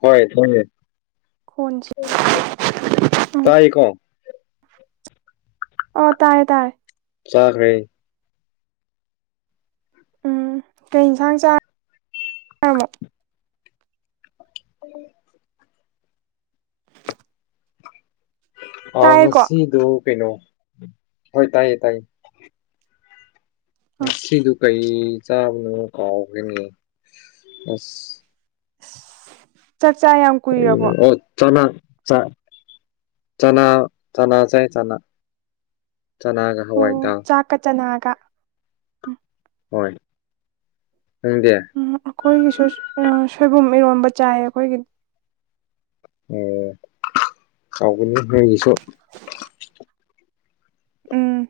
ꯍꯣꯏ [unintelligible] ꯐꯣꯟꯁꯦ [unintelligible] ꯎꯝ ꯇꯥꯏꯀꯣ [unintelligible] ꯑꯣ ꯇꯥꯔꯦ ꯇꯥꯔꯦ ꯆꯥꯈꯔꯦ ꯎꯝ ꯀꯩ ꯏꯟꯁꯥꯡ ꯆꯥ [unintelligible] ꯃꯣ [inaudible] ꯑ ꯇꯥꯏꯌꯦꯀꯣ ꯉꯁꯤꯗꯣ ꯀꯩꯅꯣ ꯍꯣꯏ ꯇꯥꯏꯌꯦ ꯇꯥꯏꯌꯦ ꯑꯥ ꯉꯁꯤꯗꯨ ꯀꯩ ꯆꯥꯕꯅꯣ ꯀꯥꯎꯈꯔꯦꯅꯦ ꯑꯁ ꯆꯥꯛꯆꯥ ꯌꯥꯝ ꯀꯩꯅꯣ ꯀꯨꯏꯔꯕꯣ ꯑꯣ ꯆꯅꯥ ꯆꯥ ꯆꯅꯥ ꯆꯅꯥ ꯆꯥꯏ ꯆꯅꯥ ꯆꯅꯥꯒ ꯑꯣ ꯍꯋꯥꯏꯗꯥꯜ ꯆꯥꯛꯀ ꯆꯅꯥꯒ ꯍꯣꯏ ꯅꯪꯗꯤ ꯎꯝ ꯑꯩꯈꯣꯏꯒꯤꯁꯨ ꯑꯥ ꯁꯣꯏꯕꯨꯝ ꯏꯔꯣꯝꯕ ꯆꯥꯏ ꯑꯩꯈꯣꯏꯒꯤ ꯑꯣ ꯍꯥꯎꯕꯅꯤ ꯅꯣꯏꯒꯤꯁꯨ [unintelligible] ꯎꯝ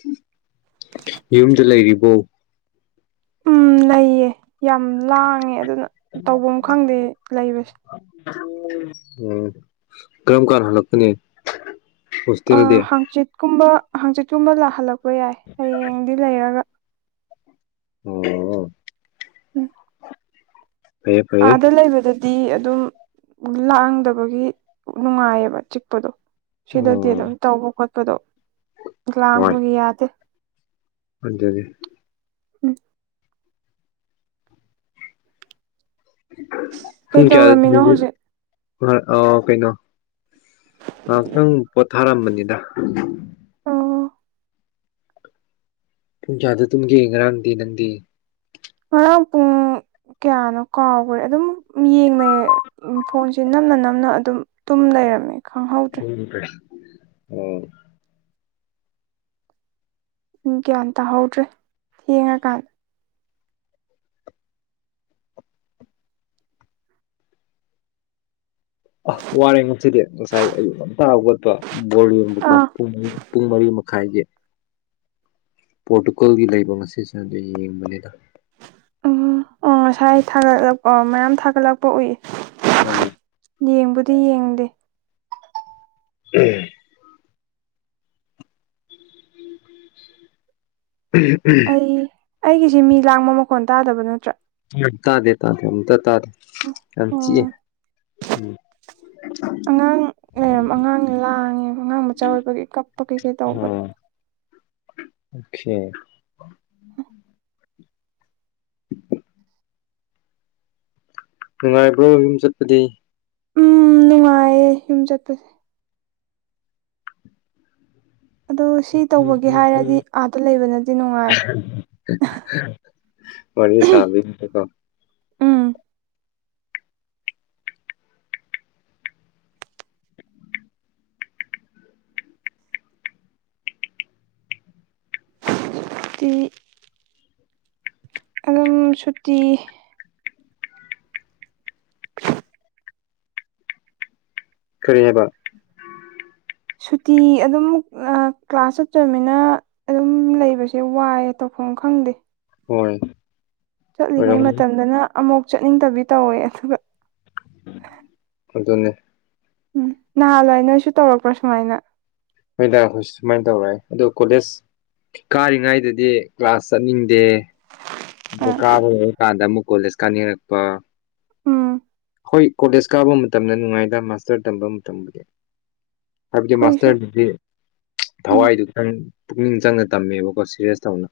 [unintelligible] ꯌꯨꯝꯗ ꯂꯩꯔꯤꯕꯣ ꯎꯝ ꯂꯩꯌꯦ ꯌꯥꯝ ꯂꯥꯡꯉꯦ ꯑꯗꯨꯅ ꯇꯧꯕꯝ ꯈꯪꯗꯦ ꯂꯩꯕꯁꯦ [unintelligible] ꯀꯔꯝ ꯀꯥꯟ ꯍꯂꯛꯀꯅꯤ [unintelligible] ꯑ ꯍꯥꯡꯆꯤꯠꯀꯨꯝꯕ ꯍꯥꯡꯆꯤꯠꯀꯨꯝꯕ ꯂꯥꯛꯍꯜꯂꯛꯄ ꯌꯥꯏ ꯍꯌꯦꯡꯗꯤ ꯂꯩꯔꯒ ꯑꯣ [unintelligible] ꯐꯩꯌꯦ ꯐꯩꯌꯦ ꯑꯥꯗ ꯂꯩꯕꯗꯗꯤ ꯑꯗꯨꯝ ꯂꯥꯛꯗꯕꯒꯤ ꯅꯨꯡꯉꯥꯏꯌꯦꯕ ꯆꯤꯛꯄꯗꯣ ꯁꯤꯗꯗꯤ ꯑꯣ ꯑꯗꯨꯝ ꯇꯧꯕ ꯈꯣꯠꯄꯗꯣ ꯍꯣꯏ ꯂꯥꯡꯕꯒꯤ ꯌꯥꯗꯦ [unintelligible] ꯎꯝ ꯄꯨꯡ ꯀꯌꯥꯗ ꯀꯩꯗꯧꯔꯝꯃꯤꯅꯣ ꯍꯧꯖꯤꯛ [unintelligible] ꯑꯣ ꯀꯩꯅꯣ ꯉꯥꯛꯇꯪ ꯄꯣꯊꯥꯔꯝꯕꯅꯤꯗ ꯑꯣ ꯄꯨꯡ ꯀꯌꯥꯗ ꯇꯨꯝꯒꯦ ꯉꯔꯥꯡꯗꯤ ꯅꯪꯗꯤ ꯉꯔꯥꯡ ꯄꯨꯡ ꯀꯌꯥꯅꯣ ꯀꯥꯎꯒ꯭ꯔꯦ ꯑꯗꯨꯝ ꯌꯦꯡꯅ ꯎꯝ ꯐꯣꯟꯁꯦ ꯅꯝꯅ ꯅꯝꯅ ꯑꯗꯨꯝ ꯇꯨꯝ ꯂꯩꯔꯝꯃꯦ ꯈꯪꯍꯧꯗ꯭ꯔꯦ [unintelligible] ꯒ꯭ꯌꯥꯟ ꯇꯥꯍꯧꯗ꯭ꯔꯦ ꯊꯦꯡꯉꯀꯥꯟꯗ ꯑ ꯋꯥꯔꯦ ꯉꯁꯤꯗꯤ ꯉꯁꯥꯏ ꯑꯌꯨꯛ ꯉꯟꯇꯥ ꯍꯧꯒꯠꯄ ꯕꯣꯜ ꯌꯦꯡꯕ ꯑꯥ ꯄꯨꯡ ꯃꯔꯤ ꯈꯥꯏꯒꯤ ꯄꯣꯔꯇꯨꯒꯜꯒꯤ ꯂꯩꯕ ꯉꯁꯤꯁꯤ ꯑꯗꯨꯒꯤ ꯌꯦꯡꯕꯅꯤꯗ ꯎꯝ ꯑꯣ ꯉꯁꯥꯏ ꯊꯥꯒꯠꯂꯛꯄ ꯃꯌꯥꯝ ꯊꯥꯒꯠꯂꯛꯄ ꯎꯏ ꯎꯝ ꯌꯦꯡꯕꯨꯗꯤ ꯌꯦꯡꯗꯦ ꯎꯝ ꯎꯝ ꯎꯝ ꯑꯩ ꯑꯩꯒꯤꯁꯤ ꯃꯤ ꯂꯥꯡꯕ ꯃꯈꯣꯟ ꯇꯥꯗꯕ ꯅꯠꯇ꯭ꯔ ꯇꯥꯗꯦ ꯇꯥꯗꯦ ꯑꯃꯇ ꯇꯥꯗꯦ ꯌꯥꯝ ꯆꯤꯛꯑꯦ ꯎꯝ ꯑꯉꯥꯡ ꯂꯩꯔꯝ ꯑꯉꯥꯡ ꯂꯥꯡꯉꯦꯕ ꯑꯉꯥꯡ ꯃꯆꯥ ꯑꯣꯏꯕꯒꯤ ꯀꯞꯄ ꯀꯩ ꯀꯩ ꯇꯧꯕꯗꯣ ꯑꯣ ꯑꯣꯀꯦ [inaudible] ꯅꯨꯡꯉꯥꯏꯕ꯭ꯔꯣ ꯌꯨꯝ ꯆꯠꯄꯗꯤ ꯎꯝ ꯅꯨꯡꯉꯥꯏꯌꯦ ꯌꯨꯝ ꯆꯠꯄꯁꯦ ꯑꯗꯣ ꯁꯤ ꯇꯧꯕꯒꯤ ꯍꯥꯏꯔꯗꯤ ꯑꯥꯗ ꯂꯩꯕꯅꯗꯤ ꯅꯨꯡꯉꯥꯏ ꯋꯥꯔꯤ ꯁꯥꯕꯒꯤꯀꯣ ꯎꯝ ꯗꯤ ꯑꯗꯨꯝ ꯁꯨꯇꯤ ꯀꯔꯤ ꯍꯥꯏꯕ ꯁꯨꯇꯤ ꯑꯗꯨꯝ ꯀ꯭ꯂꯥꯁ ꯆꯠꯇꯣꯏꯅꯤꯅ ꯑꯗꯨꯝ ꯂꯩꯕꯁꯦ ꯋꯥꯏꯑꯦ ꯇꯧꯐꯝ ꯈꯪꯗꯦ ꯍꯣꯏ ꯆꯠꯂꯤꯉꯩ ꯑꯣꯏꯔꯝꯒꯅꯤ ꯃꯇꯝꯗꯅ ꯑꯃꯨꯛ ꯆꯠꯅꯤꯡꯗꯕꯤ ꯇꯧꯋꯦ ꯑꯗꯨꯒ ꯑꯗꯨꯅꯦ ꯎꯝ ꯅꯍꯥꯟꯋꯥꯏ ꯅꯣꯏꯁꯨ ꯇꯧꯔꯛꯄ꯭ꯔ ꯁꯨꯃꯥꯏꯅ ꯍꯣꯏ ꯁꯨꯃꯥꯏꯅ ꯇꯧꯔꯛꯑꯦ ꯑꯗꯣ ꯀꯣꯂꯦꯖ ꯀꯥꯔꯤꯉꯩꯗꯗꯤ ꯀ꯭ꯂꯥꯁ ꯆꯠꯅꯤꯡꯗꯦ ꯑ ꯑꯥ ꯀꯥꯕ ꯂꯣꯏꯔ ꯀꯥꯟꯗ ꯑꯃꯨꯛ ꯀꯣꯂꯦꯖ ꯀꯥꯅꯤꯡꯉꯛꯄ ꯎꯝ ꯍꯣꯏ ꯀꯣꯂꯦꯖ ꯀꯥꯕ ꯃꯇꯝꯗ ꯅꯨꯡꯉꯥꯏꯗ ꯃꯥꯁꯇꯔ ꯇꯝꯕ ꯃꯇꯝꯕꯨꯗꯤ ꯍꯥꯏꯕꯗꯤ ꯑꯩꯈꯣꯏꯁꯨ ꯃꯥꯁꯇꯔꯗꯨꯗꯤ ꯎꯝ ꯊꯋꯥꯏꯗꯨ ꯈꯤꯇꯡ ꯄꯨꯛꯅꯤꯡ ꯆꯪꯅ ꯇꯝꯃꯦꯕꯀꯣ ꯁꯤꯔꯤꯌꯦꯁ ꯇꯧꯅ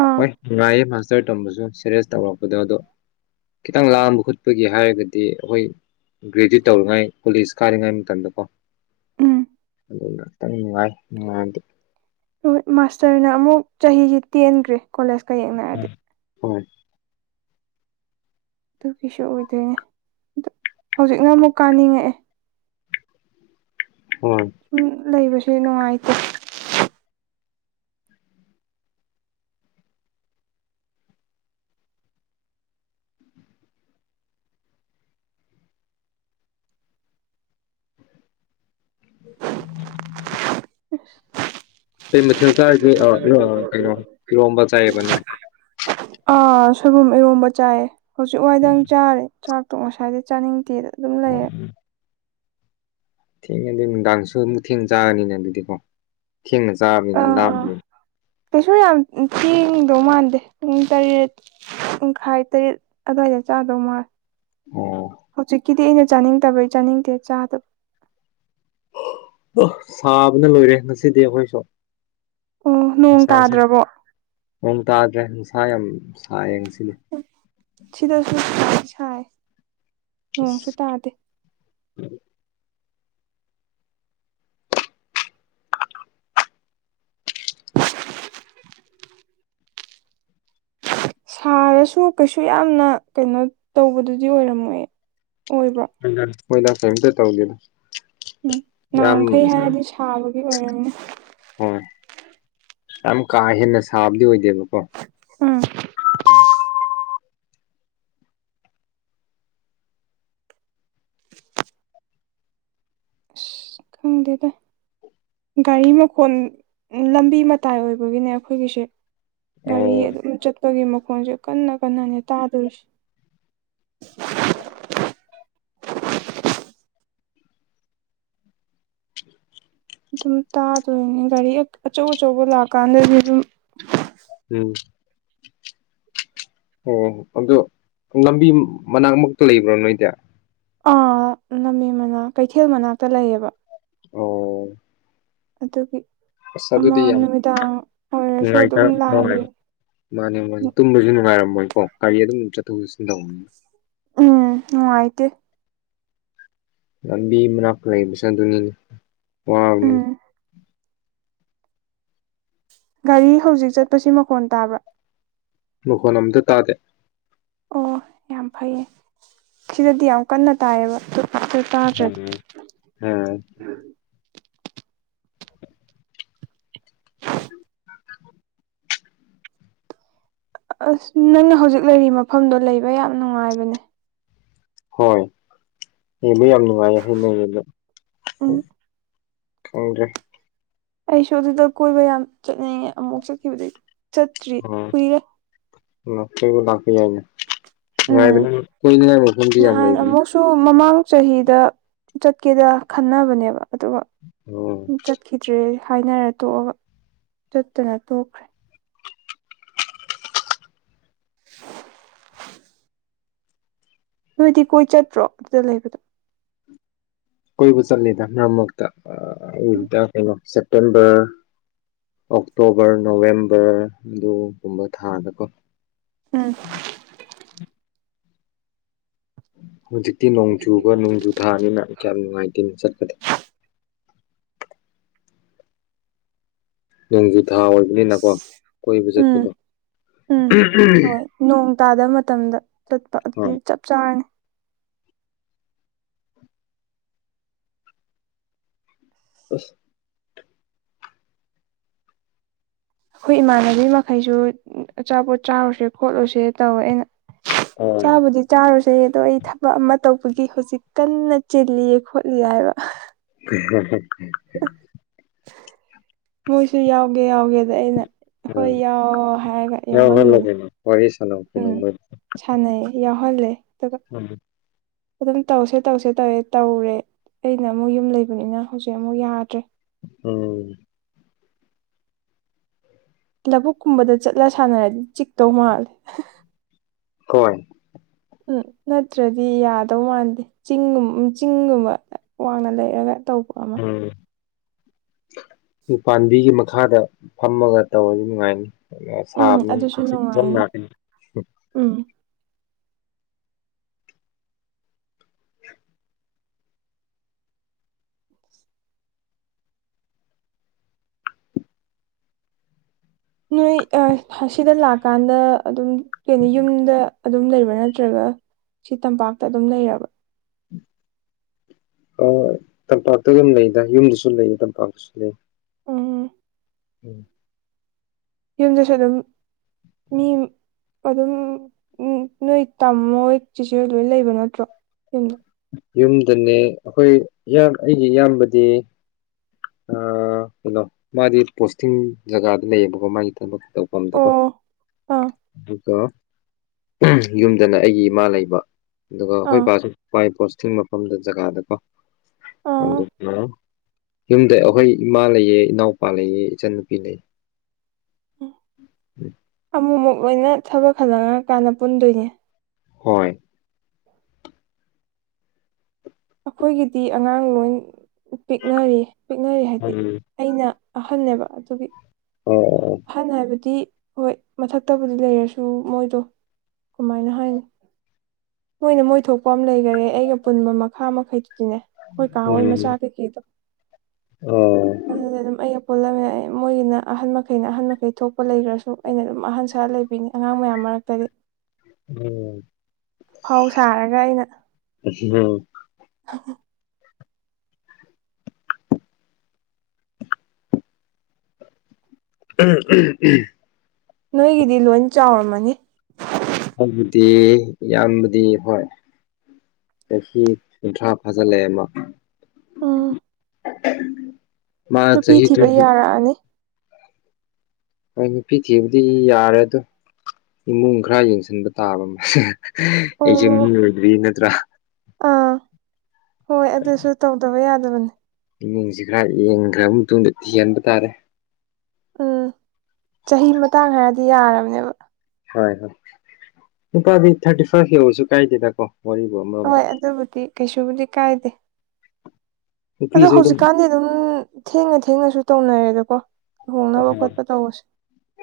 ꯑꯥ ꯍꯣꯏ ꯅꯨꯡꯉꯥꯏꯌꯦ ꯃꯥꯁꯇꯔ ꯇꯝꯕꯁꯨ ꯁꯦꯔꯦꯁ ꯇꯧꯔꯛꯄꯗꯣ ꯑꯗꯣ ꯈꯤꯇꯪ ꯂꯥꯡꯕ ꯈꯣꯠꯄꯒꯤ ꯍꯥꯏꯔꯒꯗꯤ ꯗꯤ ꯑꯩꯈꯣꯏ ꯒ꯭ꯔꯦꯖꯨꯑꯦꯠ ꯇꯧꯔꯤꯉꯥꯏ ꯀꯣꯂꯦꯖ ꯀꯥꯔꯤꯉꯩ ꯃꯇꯝꯗ ꯀꯣ ꯎꯝ ꯑꯗꯨꯅ ꯈꯤꯇꯡ ꯅꯨꯡꯉꯥꯏ ꯅꯨꯡꯉꯥꯏꯕꯕꯨꯗꯤ ꯍꯣꯏ ꯃꯥꯁꯇꯔꯅ ꯑꯃꯨꯛ ꯆꯍꯤꯁꯤ ꯇꯦꯟꯈ꯭ꯔꯦ ꯀꯣꯂꯦꯖꯀ ꯌꯦꯡꯅꯔꯗꯤ ꯍꯣꯏ ꯑꯗꯨꯒꯤꯁꯨ ꯑꯣꯏꯗꯣꯏꯅꯦ ꯑꯗꯨ ꯍꯧꯖꯤꯛꯅ ꯑꯃꯨꯛ ꯀꯥꯅꯤꯡꯉꯛꯑꯦ [inaudible] ꯍꯣꯏ ꯌꯨꯝ ꯂꯩꯕꯁꯦ ꯅꯨꯡꯉꯥꯏꯇꯦ [unintelligible] ꯀꯩ ꯃꯊꯦꯜ ꯆꯥꯔꯒꯦ ꯀꯩꯅꯣ ꯏꯔꯣꯝꯕ ꯆꯥꯏꯌꯦꯕ ꯅꯣꯏ ꯑꯥ ꯁꯣꯏꯕꯨꯝ ꯏꯔꯣꯝꯕ ꯆꯥꯏꯌꯦ ꯍꯧꯖꯤꯛ ꯋꯥꯏꯗꯪ ꯆꯥꯔꯦ ꯆꯥꯛꯇꯣ ꯉꯁꯥꯏꯗꯤ ꯆꯥꯅꯤꯡꯗꯦꯅ ꯎꯝ ꯊꯦꯡꯉꯗꯤꯅꯨꯡꯗꯥꯡꯁꯨ ꯑꯃꯨꯛ ꯊꯦꯡꯅ ꯆꯥꯔꯅꯤꯅꯦ ꯑꯗꯨꯗꯤꯀꯣ ꯊꯦꯡꯅ ꯆꯥꯔꯕꯅꯤꯅ ꯑꯥ [unintelligible] ꯀꯩꯁꯨ ꯌꯥꯝ ꯊꯦꯡꯗꯧ ꯃꯥꯟꯗꯦ ꯄꯨꯡ ꯇꯔꯦꯠ ꯄꯨꯡꯈꯥꯏ ꯇꯔꯦꯠ ꯑꯗꯨꯋꯥꯏꯗ ꯆꯥꯗꯧ ꯃꯥꯜꯂꯦ ꯑꯣ ꯍꯧꯖꯤꯛꯀꯤꯗꯤ ꯑꯩꯅ ꯆꯥꯅꯤꯡꯗꯕꯩ ꯆꯥꯅꯤꯡꯗꯦ ꯆꯥꯗꯕ ꯑꯥ ꯁꯥꯕꯅ ꯂꯣꯏꯔꯦ ꯉꯁꯤꯗꯤ ꯑꯩꯈꯣꯏꯁꯨ ꯑꯣ ꯅꯣꯡ ꯅꯨꯡꯁꯥꯁꯦ ꯇꯥꯗ꯭ꯔꯕꯣ ꯅꯣꯡ ꯇꯥꯗ꯭ꯔꯦ ꯅꯨꯡꯁꯥ ꯌꯥꯝ ꯁꯥꯏꯌꯦ ꯉꯁꯤꯗꯤ ꯍꯝ ꯁꯤꯗꯁꯨ ꯁꯥꯏ ꯅꯣꯡꯁꯨ ꯑꯁ ꯇꯥꯗꯦ ꯎꯝ ꯁꯥꯔꯁꯨ ꯀꯩꯁꯨ ꯌꯥꯝꯅ ꯀꯩꯅꯣ ꯇꯧꯕꯗꯨꯗꯤ ꯑꯣꯏꯔꯝꯃꯣꯏ ꯑꯣꯏꯕ꯭ꯔꯣ ꯍꯣꯏꯗ ꯀꯩꯝꯇ ꯇꯧꯗꯦꯗ ꯎꯝ ꯌꯥꯝ ꯅꯍꯥꯝꯈꯩ ꯍꯥꯏꯔꯗꯤ ꯁꯥꯕꯒꯤ ꯑꯣꯏꯔꯝꯅꯤ ꯍꯣꯏ ꯌꯥꯝ ꯀꯥ ꯍꯦꯟꯅ ꯁꯥꯕꯗꯤ ꯑꯣꯏꯗꯦꯕꯀꯣ ꯎꯝ ꯑꯁ ꯈꯪꯗꯦꯗ ꯒꯥꯔꯤ ꯃꯈꯣꯟ ꯂꯝꯕꯤ ꯃꯇꯥꯏ ꯑꯣꯏꯕꯒꯤꯅꯦ ꯑꯩꯈꯣꯏꯒꯤꯁꯦ ꯒꯥꯔꯤ ꯑꯣ ꯑꯗꯨꯝ ꯆꯠ ꯄꯒꯤ ꯃꯈꯣꯟꯁꯦ ꯀꯟꯅ ꯀꯟꯅꯅꯦ ꯇꯥꯗꯣꯢꯁꯤ ꯑꯗꯨꯝ ꯇꯥꯗꯣꯏꯅꯦ ꯒꯥꯔꯤ ꯍꯦꯛ ꯑꯆꯧ ꯑꯆꯧꯕ ꯂꯥꯛꯀꯥꯟꯗꯗꯤ ꯑꯗꯨꯝ ꯎꯝ ꯑꯣ ꯑꯗꯣ ꯂꯝꯕꯤ ꯃꯅꯥꯛ ꯃꯛꯇ ꯂꯩꯕ꯭ꯔꯣ ꯅꯣꯏꯗꯤ ꯑꯥ ꯂꯝꯕꯤ ꯃꯅꯥꯛ ꯀꯩꯊꯦꯜ ꯃꯅꯥꯛꯇ ꯂꯩꯑꯕ ꯑꯣ ꯑꯗꯨꯒꯤ ꯑꯁ ꯑꯃ ꯑꯗꯨꯗꯤ ꯌꯥꯝ ꯅꯨꯃꯤꯗꯥꯡ ꯑꯣꯏꯔꯁꯨ ꯅꯨꯡꯉꯥꯏꯇ ꯑꯗꯨꯝ ꯂꯥꯡꯕꯤ ꯍꯣꯏ ꯃꯥꯅꯦ ꯃꯥꯅꯦ ꯇꯨꯝꯕꯁꯨ ꯅꯨꯡꯉꯥꯏꯔꯝꯃꯣꯏꯀꯣ ꯒꯥꯔꯤ ꯑꯗꯨꯝ ꯆꯠꯊꯣꯛ ꯆꯠꯁꯤꯟ ꯇꯧꯕꯅꯤꯅ ꯎꯝ ꯅꯨꯡꯉꯥꯏꯇꯦ ꯂꯝꯕꯤ ꯃꯅꯥꯛꯇ ꯂꯩꯕꯁꯦ ꯑꯗꯨꯅꯤꯅꯦ ꯎꯝ ꯋꯕꯅꯤꯅꯦ ꯒꯥꯔꯤ ꯍꯧꯖꯤꯛ ꯆꯠꯄꯁꯤ ꯃꯀꯣꯟ ꯇꯥꯕ꯭ꯔꯥ ꯃꯨꯈꯣꯟ ꯑꯝꯇ ꯇꯗꯦ ꯑꯣ ꯌꯥꯝ ꯐꯩꯌꯦ ꯁꯤꯗꯗꯤ ꯌꯥꯝ ꯀꯟꯅ ꯇꯥꯏꯌꯦꯕ ꯑꯗꯨ ꯇꯥꯗ꯭ꯔꯗꯤ ꯎꯝ ꯑꯥ ꯑꯁ ꯅꯪꯅ ꯍꯧꯖꯤꯛ ꯂꯩꯔꯤꯕꯔꯤ ꯃꯐꯝꯗꯣ ꯂꯩꯕ ꯌꯥꯝ ꯅꯨꯡꯉꯥꯏꯕꯅꯦ ꯍꯣꯏ ꯌꯦꯡꯕ ꯌꯥꯝ ꯅꯨꯡꯉꯥꯏ ꯍꯥꯏꯩꯅꯔꯗ ꯎ ꯎꯝ [unintelligible] ꯑꯩꯁꯨ ꯑꯗꯨꯗ ꯀꯣꯏꯕ ꯌꯥꯝ ꯆꯠꯅꯤꯡꯉꯦ ꯑꯃꯨꯛ ꯆꯠꯈꯤꯕꯗꯤ ꯆꯠꯇ꯭ꯔꯤ ꯎꯝ ꯀꯨꯏꯔꯦ ꯀꯣꯏꯕ ꯂꯥꯛꯄ ꯌꯥꯏꯅꯦ ꯎꯝ ꯌꯥꯏꯗꯅ ꯀꯣꯏꯅꯤꯉꯥꯏ ꯃꯐꯝꯗꯤ ꯌꯥꯝ ꯂꯩꯕꯅꯦ ꯇꯣ ꯃꯃꯥꯡ ꯆꯍꯤꯗ ꯆꯠꯀꯦꯗ ꯈꯟꯅꯕꯅꯦꯕ ꯑꯗꯨꯒ ꯑꯣ ꯆꯠꯈꯤꯗ꯭ꯔꯦ ꯍꯥꯏꯅꯔ ꯇꯣꯛꯑꯒ ꯆꯠꯇꯅ ꯇꯣꯛꯈ꯭ꯔꯦ [inaudible] ꯅꯣꯏꯗꯤ ꯀꯣꯏ ꯆꯠꯇ꯭ꯔꯣ ꯑꯗꯨꯗ ꯂꯩꯕꯗꯣ ꯀꯣꯏꯕ ꯆꯠꯂꯦꯗ ꯃꯔꯛ ꯃꯔꯛꯇ ꯑꯥ ꯀꯩꯅꯣ ꯁꯦꯞꯇꯦꯝꯕꯔ ꯑꯣꯛꯇꯣꯕꯔ ꯅꯣꯕꯦꯝꯕꯔ ꯑꯗꯨꯒꯨꯝꯕ ꯊꯥꯗꯀꯣ ꯎꯝ ꯍꯧꯖꯤꯛꯇꯤ ꯅꯣꯡ ꯆꯨꯕ ꯅꯣꯡꯖꯨ ꯊꯥꯅꯤꯅ ꯀꯌꯥꯝ ꯅꯨꯡꯉꯥꯏꯇꯦꯅ ꯆꯠꯄꯗ꯫ ꯅꯣꯡꯖꯨ ꯊꯥ ꯑꯣꯏꯕꯅꯤꯅꯀꯣ ꯀꯣꯏꯕ ꯎꯝ ꯆꯠꯄꯗꯣ꯫ ꯎꯝ ꯍꯣꯏ ꯅꯣꯡ ꯇꯥꯗꯕ ꯃꯇꯝꯗ ꯆꯠꯄ ꯑꯗꯨꯗꯤ ꯑꯥ ꯆꯞ ꯆꯥꯔꯅꯤ꯫ ꯑꯁ꯫ ꯑꯈꯣꯏ ꯏꯃꯥꯟꯅꯕꯤ ꯃꯈꯩꯁꯨ ꯑꯆꯥꯄꯣꯠ ꯆꯥꯔꯨꯁꯦ ꯈꯣꯠꯂꯨꯁꯦ ꯇꯧꯋꯦ ꯑꯩꯅ ꯑꯥ ꯆꯥꯕꯨꯗꯤ ꯆꯥꯔꯨꯁꯦ ꯑꯗꯣ ꯑꯩ ꯊꯕꯛ ꯑꯃ ꯇꯧꯕꯒꯤ ꯍꯧꯖꯤꯛ ꯀꯟꯅ ꯆꯤꯜꯂꯤꯌꯦ ꯈꯣꯠꯂꯤ ꯍꯥꯏꯕ꯫ [inaudible] ꯃꯣꯏꯁꯨ ꯌꯥꯎꯒꯦ ꯌꯥꯎꯒꯦꯗ ꯑꯩꯅ ꯍꯣꯏ ꯌꯥꯎꯑꯣ ꯍꯥꯏꯔꯒ ꯌꯥꯎꯍꯜꯂꯣ ꯌꯥꯎꯍꯟꯕꯅꯦ ꯀꯩꯅꯣ ꯋꯥꯔꯤ ꯁꯥꯟꯅꯧ ꯀꯩꯅꯣ ꯎꯝ꯫ ꯃꯣꯏ ꯁꯥꯟꯅꯩ ꯌꯥꯎꯍꯜꯂꯦ ꯑꯗꯨꯒ꯫ ꯎꯝ꯫ ꯑꯗꯨꯝ ꯇꯧꯁꯦ ꯇꯧꯁꯦ ꯇꯧꯋꯦ ꯇꯧꯔꯦ ꯑꯩꯅ ꯑꯃꯨꯛ ꯌꯨꯝ ꯂꯩꯕꯅꯤꯅ ꯍꯧꯖꯤꯛ ꯑꯃꯨꯛ ꯌꯥꯗ꯭ꯔꯦ꯫ ꯎꯝ꯫ ꯂꯧꯕꯨꯛ ꯀꯨꯝꯕꯗ ꯆꯠꯂ ꯁꯥꯟꯅꯔꯗꯤ ꯆꯤꯛꯇꯧ ꯃꯥꯜꯂꯦ꯫ ꯍꯣꯏ꯫ ꯎꯝ ꯅꯠꯇ꯭ꯔꯗꯤ ꯌꯥꯗꯧ ꯃꯥꯟꯗꯦ꯫ ꯆꯤꯡꯒꯨꯝ ꯆꯤꯡꯒꯨꯝꯕ ꯋꯥꯡꯅ ꯂꯩꯔꯒ ꯇꯧꯕ꯫ ꯑꯃ ꯎꯝ ꯎ ꯄꯝꯕꯤꯒꯤ ꯃꯈꯥꯗ ꯐꯝꯃꯒ ꯇꯧꯔꯗꯤ ꯅꯨꯡꯉꯥꯏꯅꯤ꯫ ꯎꯝ ꯁꯔꯅꯝ ꯑꯗꯨꯁꯨ ꯅꯨꯡꯉꯥꯏꯅꯤ [unintelligible] ꯎꯝ꯫ [inaudible] ꯅꯣꯏ ꯑꯁꯤꯗ ꯂꯥꯛꯀꯥꯟꯗ ꯑꯗꯨꯝ ꯀꯅꯤ ꯌꯨꯝꯗ ꯑꯗꯨꯝ ꯂꯩꯕ꯭ꯔꯥ ꯅꯠꯇ꯭ꯔꯒ ꯁꯤ ꯇꯝꯄꯥꯛꯇ ꯑꯗꯨꯝ ꯂꯩꯔꯕ꯫ ꯑ ꯇꯝꯄꯥꯛꯇ ꯑꯗꯨꯝ ꯂꯩꯗ ꯌꯨꯝꯗꯁꯨ ꯂꯩꯌꯦ ꯇꯝꯄꯥꯛꯇꯁꯨ ꯂꯩ꯫ ꯎꯝ꯫ ꯎꯝ꯫ ꯌꯨꯝꯗꯁꯨ ꯑꯗꯨꯝ ꯃꯤ ꯑꯗꯨꯝ ꯅꯣꯏ ꯇꯝꯃꯍꯣꯏ ꯆꯦꯆꯦꯍꯣꯏ ꯂꯣꯏ ꯂꯩꯕ ꯅꯠꯇ꯭ꯔꯣ ꯌꯨꯝꯗ꯫ ꯌꯨꯝꯗꯅꯦ ꯑꯩꯈꯣꯏ ꯑꯩꯒꯤ ꯏꯌꯥꯝꯕꯗꯤ ꯀꯩꯅꯣ ꯃꯥꯗꯤ ꯄꯣꯁꯇꯤꯡ ꯖꯒꯥꯗ ꯂꯩꯌꯦꯕꯀꯣ ꯃꯥꯒꯤ ꯊꯕꯛ ꯇꯧꯐꯝꯗꯕꯣ ꯑꯣ ꯑꯥ ꯑꯗꯨꯒ ꯌꯨꯝꯗꯅ ꯑꯩꯒꯤ ꯏꯃꯥ ꯂꯩꯕ ꯑꯗꯨꯒ ꯑꯩꯈꯣꯏ ꯑꯥ ꯏꯄꯥꯁꯨ ꯃꯥꯏ ꯄꯣꯁꯇꯤꯡ ꯃꯐꯝꯗ ꯖꯒꯥꯗꯀꯣ ꯑꯥ ꯑꯗꯨꯅ ꯌꯨꯝꯗ ꯑꯩꯈꯣꯏ ꯏꯃꯥ ꯂꯩꯌꯦ ꯏꯅꯥꯎꯄꯥ ꯂꯩꯌꯦ ꯏꯆꯟꯅꯨꯄꯤ ꯂꯩꯌꯦ꯫ ꯎꯝ ꯑꯃꯨꯛꯃꯨꯛ ꯂꯣꯏꯅ ꯊꯕꯛ ꯍꯟꯅꯔꯛꯑ ꯀꯥꯟꯗ ꯄꯨꯟꯗꯣꯏꯅꯦ꯫ ꯍꯣꯏ꯫ ꯑꯈꯣꯏꯒꯤꯗꯤ ꯑꯉꯥꯡ ꯂꯣꯏ ꯄꯤꯛꯅꯔꯤ ꯄꯤꯛꯅꯔꯤ ꯍꯥꯏꯗꯤ ꯎꯝ ꯑꯩꯅ ꯑꯍꯅꯦꯕ ꯑꯗꯨꯒꯤ꯫ ꯑꯣ ꯑꯣ ꯑꯣ꯫ ꯑꯍꯟ ꯍꯥꯏꯕꯗꯤ ꯍꯣꯏ ꯃꯊꯛꯇꯕꯨꯗꯤ ꯂꯩꯔꯁꯨ ꯃꯣꯏꯗꯣ ꯀꯃꯥꯏꯅ ꯍꯥꯏꯅꯤ ꯃꯣꯏꯅ ꯃꯣꯏ ꯊꯣꯛꯄ ꯑꯃ ꯂꯩꯒꯥꯔꯦ ꯑꯩꯒ ꯄꯨꯟꯕ ꯃꯈꯥ ꯃꯈꯩꯗꯨꯗꯤꯅꯦ ꯑꯩꯍꯣꯏ ꯀꯥ ꯍꯣꯏ ꯎꯝ ꯃꯆꯥ ꯀꯩꯀꯩꯗꯣ ꯑꯣ ꯑꯗꯨ ꯄꯨꯜꯂꯦ ꯑꯗꯨꯝ ꯑꯩ ꯄꯨꯜꯂꯝꯃꯦ ꯑꯩ ꯃꯣꯏꯒꯤꯅ ꯑꯍꯜ ꯃꯛ ꯃꯈꯩꯅ ꯑꯍꯟ ꯃꯈꯩ ꯊꯣꯛꯄ ꯂꯩꯒ꯭ꯔꯁꯨ ꯑꯩꯅ ꯑꯗꯨꯝ ꯑꯍꯟ ꯁꯥꯔꯥ ꯂꯩꯕꯤꯅꯤ ꯑꯉꯥꯡ ꯃꯌꯥꯝ ꯃꯔꯛꯇꯗꯤ ꯎꯝ ꯐꯥꯎ ꯁꯥꯔꯒ ꯑꯩꯅ ꯎꯝ ꯎꯝ ꯎꯝ ꯎꯝ ꯅꯣꯏꯒꯤꯗꯤ ꯂꯣꯏ ꯆꯥꯎꯔꯝꯃꯅꯤ ꯑꯩꯒꯤꯗꯦ ꯌꯝꯕꯗꯤ ꯍꯣꯏ ꯆꯍꯤ ꯀꯨꯟꯊ꯭ꯔꯥ ꯐꯥꯖꯤꯜꯂꯛꯑꯦ ꯑꯃ ꯎꯝ ꯅꯨꯄꯤ ꯆꯍꯤ ꯊꯤꯕ ꯇ꯭ꯋꯦꯟꯇꯤ ꯌꯥꯔꯛꯑꯅꯤ ꯍꯣꯏ ꯅꯨꯄꯤ ꯊꯤꯕꯗꯤ ꯌꯥꯔꯦ ꯑꯗꯣ ꯏꯃꯨꯡ ꯈꯔ ꯌꯦꯡꯁꯤꯟꯕ ꯇꯥꯕ ꯃꯥ ꯑꯩꯁꯦ ꯑꯣ ꯃꯤꯅ ꯑꯣꯏꯗꯣꯏꯅꯤ ꯅꯠꯇ꯭ꯔꯥ ꯑꯥ ꯍꯣꯏ ꯑꯗꯨꯁꯨ ꯇꯧꯗꯕ ꯌꯥꯗꯕꯅꯤ ꯏꯃꯨꯡꯁꯤ ꯈꯔ ꯌꯦꯡꯈ꯭ꯔꯕ ꯃꯇꯨꯡꯗ ꯊꯤꯍꯟꯕ ꯇꯥꯔꯦ ꯎꯝ ꯆꯍꯤ ꯃꯇꯥꯡ ꯍꯥꯏꯔꯗꯤ ꯌꯥꯔꯕꯅꯦꯕ ꯍꯣꯏ ꯍꯣꯏ ꯅꯨꯨꯄꯥꯗꯤ ꯊꯥꯔꯇꯤ ꯐꯥꯏꯚ ꯌꯧꯔꯁꯨ ꯀꯥꯏꯗꯦꯗꯀꯣ ꯋꯥꯔꯤꯕꯨ ꯍꯣꯏ ꯑꯃꯔꯣꯝꯗ ꯑꯗꯨꯕꯨꯗꯤ ꯀꯩꯁꯨꯕꯨꯗꯤ ꯀꯥꯏꯗꯦ ꯑꯗꯣ ꯍꯧꯖꯤꯛꯀꯥꯟꯗꯤ ꯑꯗꯨꯝ ꯊꯦꯡꯅ ꯊꯦꯡꯅꯁꯨ ꯇꯧꯅꯔꯦꯗꯀꯣ ꯂꯨꯍꯣꯡꯅꯕ ꯈꯣꯠꯄ ꯇꯧꯔꯁꯨ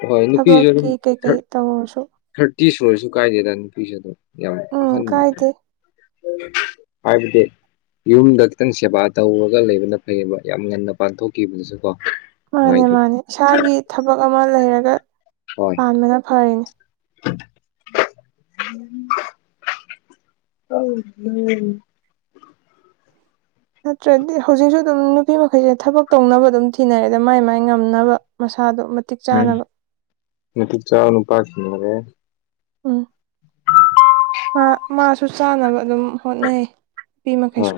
ꯍꯣꯏ ꯅꯨꯄꯤꯁꯨ ꯑꯗꯨꯝ ꯊꯕꯛꯀꯤ ꯀꯩꯀꯩ ꯇꯧꯔꯁꯨ ꯊꯥꯔꯇꯤ ꯁꯨꯔꯁꯨ ꯀꯥꯏꯗꯦꯗ ꯅꯨꯄꯤꯁꯦ ꯑꯗꯨꯝ ꯌꯥꯝ ꯎꯝ ꯑꯍꯟ ꯀꯥꯏꯗꯦ ꯍꯥꯏꯕꯗꯦ ꯌꯨꯝꯗ ꯈꯤꯇꯪ ꯁꯦꯕꯥ ꯇꯧꯔꯒ ꯂꯩꯕꯅ ꯐꯩꯌꯦꯕ ꯌꯥꯝ ꯉꯟꯅ ꯄꯥꯟꯊꯣꯛꯈꯤꯕꯗꯨꯁꯨ ꯀꯣ ꯃꯥꯅꯦ ꯅꯨꯡꯉꯥꯏꯇꯦ ꯃꯥꯅꯦ ꯏꯁꯥꯒꯤ ꯊꯕꯛ ꯑꯃ ꯂꯩꯔꯒ ꯍꯣꯏ ꯄꯥꯟꯕꯅ ꯐꯔꯤꯅꯦ [unintelligible] ꯅꯠꯇ꯭ꯔꯗꯤ ꯍꯧꯖꯤꯛꯁꯨ ꯑꯗꯨꯝ ꯅꯨꯄꯤ ꯃꯈꯩꯁꯦ ꯊꯕꯛ ꯇꯧꯅꯕ ꯑꯗꯨꯝ ꯊꯤꯅꯔꯦꯗ ꯃꯥꯏ ꯃꯥꯏ ꯉꯝꯅꯕ ꯃꯁꯥꯗꯣ ꯃꯇꯤꯛ ꯎꯝ ꯆꯥꯅꯕ ꯃꯇꯤꯛ ꯆꯥꯕꯥ ꯅꯨꯄꯥ ꯊꯤꯔꯨꯕꯅꯦ ꯎꯝ ꯃꯥ ꯃꯥꯁꯨ ꯆꯥꯅꯕ ꯑꯗꯨꯝ ꯍꯣꯠꯅꯩꯌꯦ ꯅꯨꯄꯤ ꯍꯣꯏ ꯃꯈꯩꯁꯨ